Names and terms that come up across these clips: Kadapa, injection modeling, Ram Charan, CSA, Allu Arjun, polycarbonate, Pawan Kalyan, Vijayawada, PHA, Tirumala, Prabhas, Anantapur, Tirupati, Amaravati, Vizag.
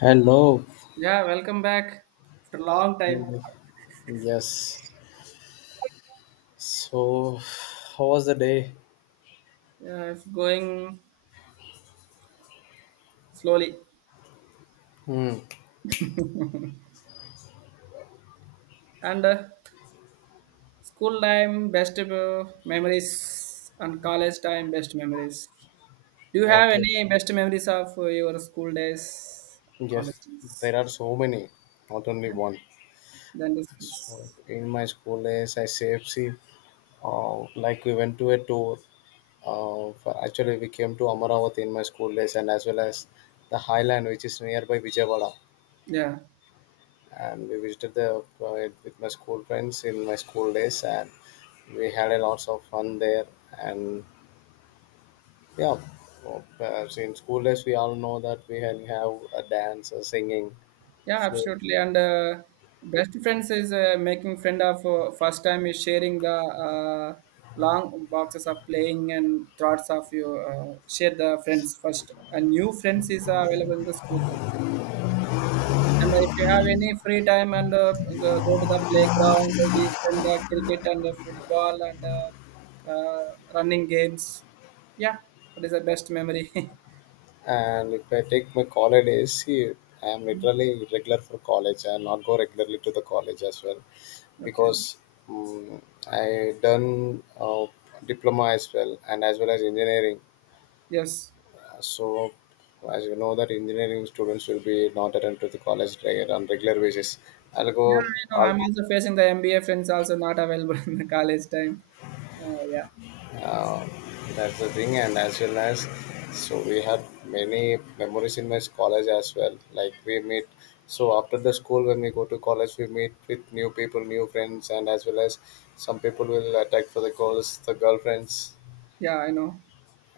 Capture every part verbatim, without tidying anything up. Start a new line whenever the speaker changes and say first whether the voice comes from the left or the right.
left: Hello.
right: Yeah, welcome back after a long time.
left: Hello. Yes. So, how was the day?
right: Yeah, it's going slowly.
left: Hmm.
right: And uh, school time, best uh, memories, and college time, best memories. Do you have
left: Okay.
right: any best memories of uh, your school days, college
left: Yes.
right: days?
left: There are so many, not only one.
right: Then this
left: So,
right: is,
left: in my school days, I C F C. CFC, uh, like we went to a tour. Uh, for, actually, we came to Amaravati in my school days, and as well as the highland, which is nearby Vijayawada.
right: yeah.
left: And we visited the uh, with my school friends in my school days, and we had a lots of fun there. And, yeah, well, perhaps in school days, we all know that we can have a dance, a singing.
right: Yeah,
left: So,
right: absolutely. And uh, best friends is uh, making friend of uh, first time is sharing the uh, long boxes of playing and thoughts of you uh, share the friends first. And new friends is uh, available in the school. Time. And if you have any free time and uh, go go to the playground, we spend the cricket and the football and uh, uh, running games. Yeah, that is the best memory.
left: and if I take my college days, see, I am literally regular for college. I not go regularly to the college as well,
right: Okay.
left: because um, I done uh, diploma as well, and as well as engineering.
right: Yes.
left: Uh, So, as you know, that engineering students will be not attend to the college reg- on regular basis. I'll go.
right: Yeah, I know. I'm also facing the M B A friends also not available in the college time. Uh, yeah,
left: uh, that's the thing, and as well as, so we had many memories in my college as well, like we meet, so after the school when we go to college we meet with new people, new friends, and as well as some people will attack for the girls the girlfriends
right: yeah, I know.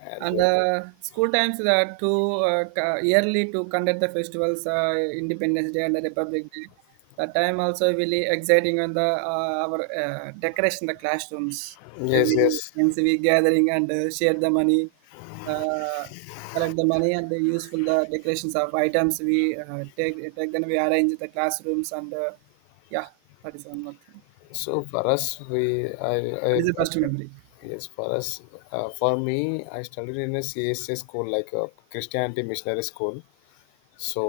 left: as
right: And
left: well.
right: uh, school times that to uh, ca- yearly to conduct the festivals, uh, Independence Day and the Republic Day. That time also really exciting on the uh, our uh, decoration the classrooms.
left: Yes,
right: Every
left: yes.
right: N C V gathering and uh, share the money, uh, collect the money and the useful the decorations of items we uh, take take then we arrange the classrooms and uh, yeah, that is one more thing.
left: So for us, we I, I,
right: That is the
left: I
right: best
left: stu-
right: memory.
left: yes, for us, uh, for me, I studied in a C S A school, like a Christianity missionary school. So,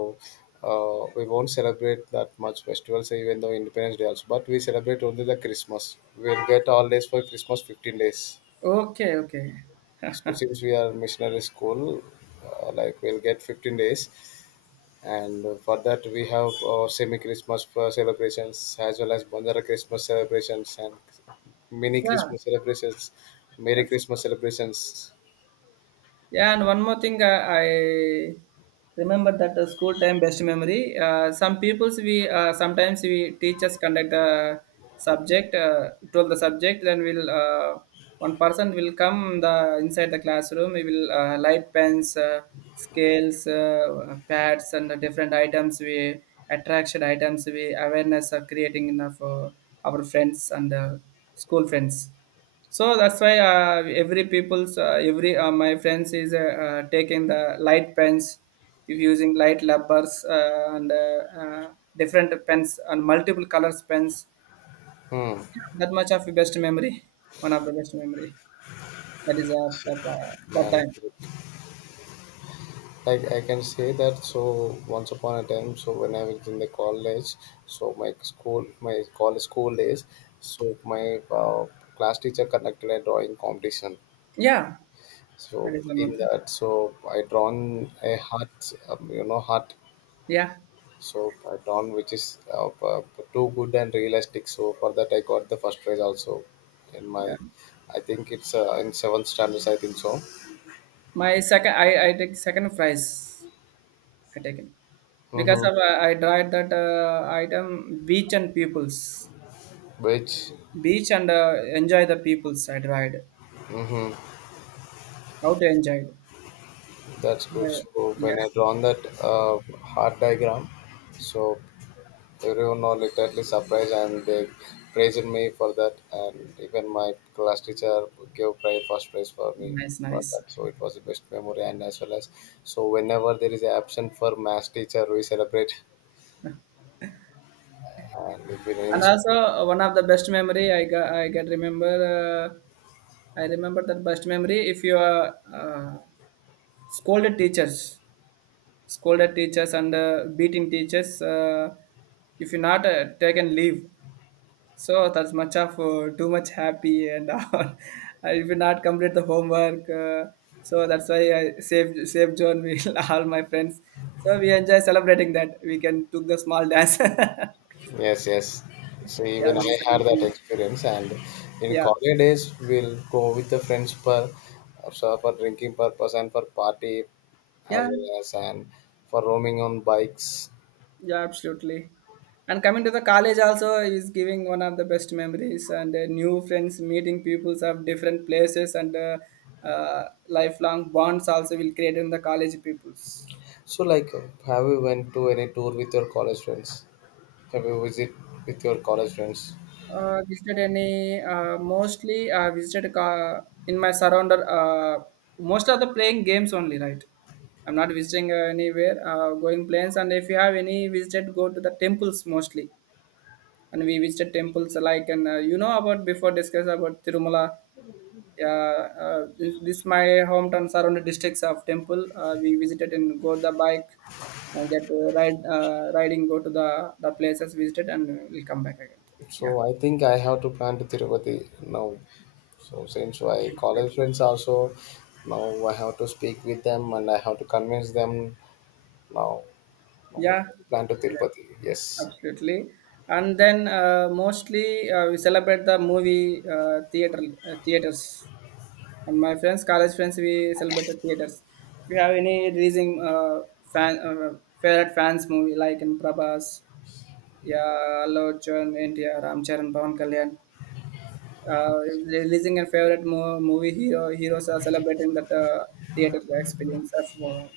left: uh, we won't celebrate that much festivals, even though Independence Day also. But we celebrate only the Christmas. We'll get all days for Christmas, fifteen days.
right: Okay, okay,
left: So since we are missionary school, uh, like we'll get fifteen days. And for that, we have uh, semi-Christmas uh, celebrations, as well as Bandara Christmas celebrations and mini
right: yeah,
left: Christmas celebrations, Merry
right: that's.
left: Christmas celebrations.
right: Yeah, and one more thing, uh, I remember that the school time best memory. Uh, some people's we uh, sometimes we teachers conduct the subject, uh, told the subject, then we'll uh, one person will come the inside the classroom. We will uh, light pens, uh, scales, uh, pads, and the different items we attraction items we awareness are creating enough uh, our friends and uh, school friends. So that's why uh, every people's uh, every uh, my friends is uh, uh, taking the light pens, if using light rubbers uh, and uh, uh, different pens and multiple colors pens.
left: Hmm.
right: That much of best memory, one of the best memory. That is of the, uh, that
left: Yeah.
right: time.
left: I, I can say that, so once upon a time, so when I was in the college, so my school my college school days, so my uh, class teacher conducted a drawing competition,
right: Yeah, that
left: so
right: is one
left: in
right: more thing.
left: that, so I drawn a heart, um, you know heart,
right: Yeah,
left: so I drawn, which is uh, uh, too good and realistic, so for that I got the first prize also in my—
right: yeah.
left: I think it's uh, in seventh standards, I think so.
right: My second, I I take second prize. I taken because
left: Mm-hmm.
right: of uh, I tried that uh, item beach and pupils.
left: Which.
right: Beach and uh, enjoy the people side ride.
left: Mm-hmm.
right: How to enjoy it?
left: That's good.
right: Uh,
left: So when
right: yeah,
left: I drawn that uh, heart diagram, so everyone was literally surprised and they praised me for that. And even my class teacher gave prize first prize for me
right: nice,
left: for that.
right: nice.
left: So it was the best memory. And as well as, so whenever there is an absent for math teacher, we celebrate and it will
right: And
left: end.
right: also uh, one of the best memory I got, I get remember. Uh, I remember that best memory. If you are uh, scolded teachers, scolded teachers and uh, beating teachers, uh, if you not uh, taken leave. So that's much of uh, too much happy and all. I will not complete the homework. Uh, so that's why I saved saved John will all my friends. So we enjoy celebrating that. We can took the small dance. Yeah,
left: Yes, yes. So even
right: that
left: I
right: is a
left: had that
right: thing.
left: experience, and in
right: Yeah,
left: college days, we'll go with the friends for so for drinking purpose and for party, as
right: yeah,
left: well as, and for roaming on bikes.
right: yeah, absolutely. And coming to the college also is giving one of the best memories and uh, new friends, meeting peoples of different places and uh, uh, lifelong bonds also will create in the college peoples.
left: So like, have you went to any tour with your college friends? Have you visit with your college friends?
right: Uh, visited any uh, mostly uh, visited uh, in my surrounder uh, most of the playing games only, right? I'm not visiting uh, anywhere uh, going planes, and if you have any visited go to the temples mostly, and we visited temples like and uh, you know about before discuss about Tirumala. Yeah, uh, this, this my hometown surrounded districts of temple uh, we visited and go the bike uh, get uh, ride uh, riding go to the the places visited and we'll come back again. Yeah.
left: So I think I have to plan to Tirupati now. So since my
right: Good.
left: college friends also, now I have to speak with them and I have to convince them. Now, no, wait.
right: Yeah,
left: Plan to
right: yeah,
left: Tirupati. Yes.
right: absolutely. And then uh, mostly uh, we celebrate the movie uh, theater uh, theaters. And my friends, college friends, we celebrate the theaters. If you have any raising uh, fan uh, favorite fans movie like in Prabhas, yeah, Allu Arjun, India, Ram Charan, Pawan Kalyan, uh, releasing a favorite mo- movie hero heroes are celebrating that uh, theater experience of uh,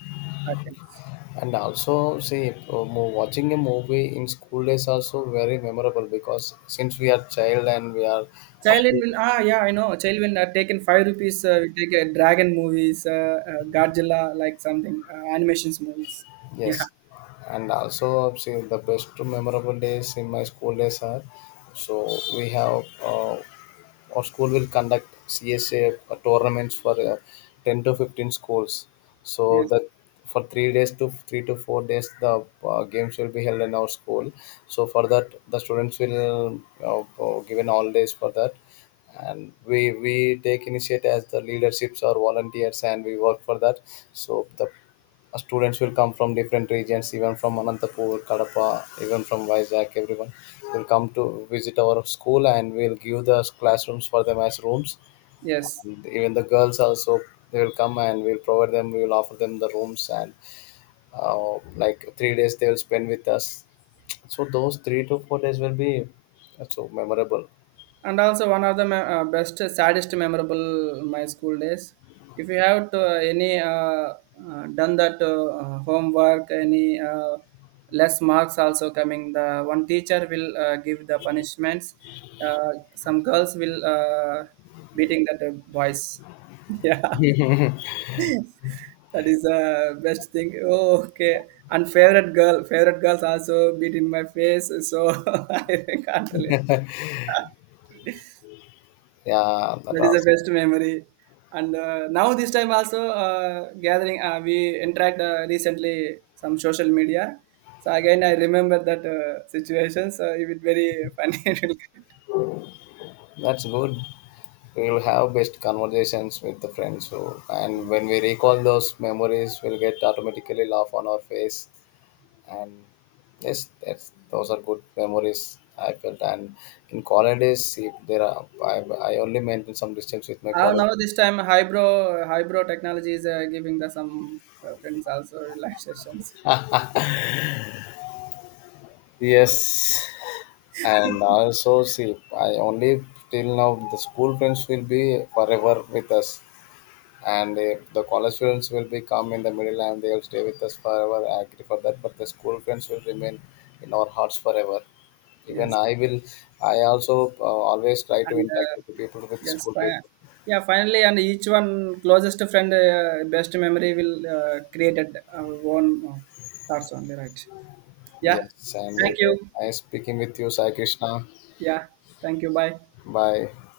right: my friends.
left: And also, see, uh, mo- watching a movie in school days also very memorable, because since we are child and we are up
right: Thailand
left: to—
right: will, ah, yeah, I know, child will uh, taken five rupees uh, we take a dragon movies uh, uh, Godzilla like something uh, animations movies, yeah.
left: yes, and also see the best memorable days in my school days are, so we have uh, our school will conduct C S A tournaments for uh, ten to fifteen schools. So
right: Yes,
left: that for three days to three to four days, the uh, games will be held in our school. So for that, the students will uh, uh, given all days for that, and we we take initiative as the leaderships or volunteers, and we work for that. So the students will come from different regions, even from Anantapur, Kadapa, even from Vizag. Everyone will come to visit our school, and we'll give the classrooms for them as rooms.
right: yes.
left: And even the girls also, they will come and we'll provide them. We will offer them the rooms, and uh, like three days they will spend with us. So those three to four days will be so memorable.
right: And also one of the me- uh, best uh, saddest memorable my school days, if you have to, uh, any uh, uh, done that uh, uh, homework, any uh, less marks also coming the one teacher will uh, give the punishments. uh, some girls will uh, beating that uh, boys. Yeah, that is the best thing. Oh, okay. And favorite girl, favorite girls also beat in my face, so I can't tell you.
left: Yeah, that
right: That is the
left: was—
right: best memory. And uh, now this time also uh, gathering, uh, we interact uh, recently some social media. So again, I remember that uh, situation. So it was very funny. It will get-.
left: that's good. We'll have best conversations with the friends, so, and when we recall those memories, we'll get automatically laugh on our face. And yes, that's, those are good memories I felt. And in college days, if there are, I, I only maintain some distance with my
right: Uh,
left: college.
right: now this time, hybro hybro technology is uh, giving the some uh, friends also live sessions.
left: Yes, and also see, I only— till now the school friends will be forever with us. And uh, the college students will be come in the middle and they'll stay with us forever, I agree for that, but the school friends will remain in our hearts forever. Even
right: Yes.
left: I will I also uh, always try to
right: And,
left: interact
right: uh,
left: with the people with
right: yes,
left: school
right: fi-
left: people.
right: yeah, finally, and each one closest friend, uh, best memory will uh, created our own uh, thoughts only, right? Yeah.
left: Yes, and
right: Thank
left: it
right: you.
left: was nice speaking with you, Sai Krishna.
right: Yeah. Thank you. Bye.
left: Bye.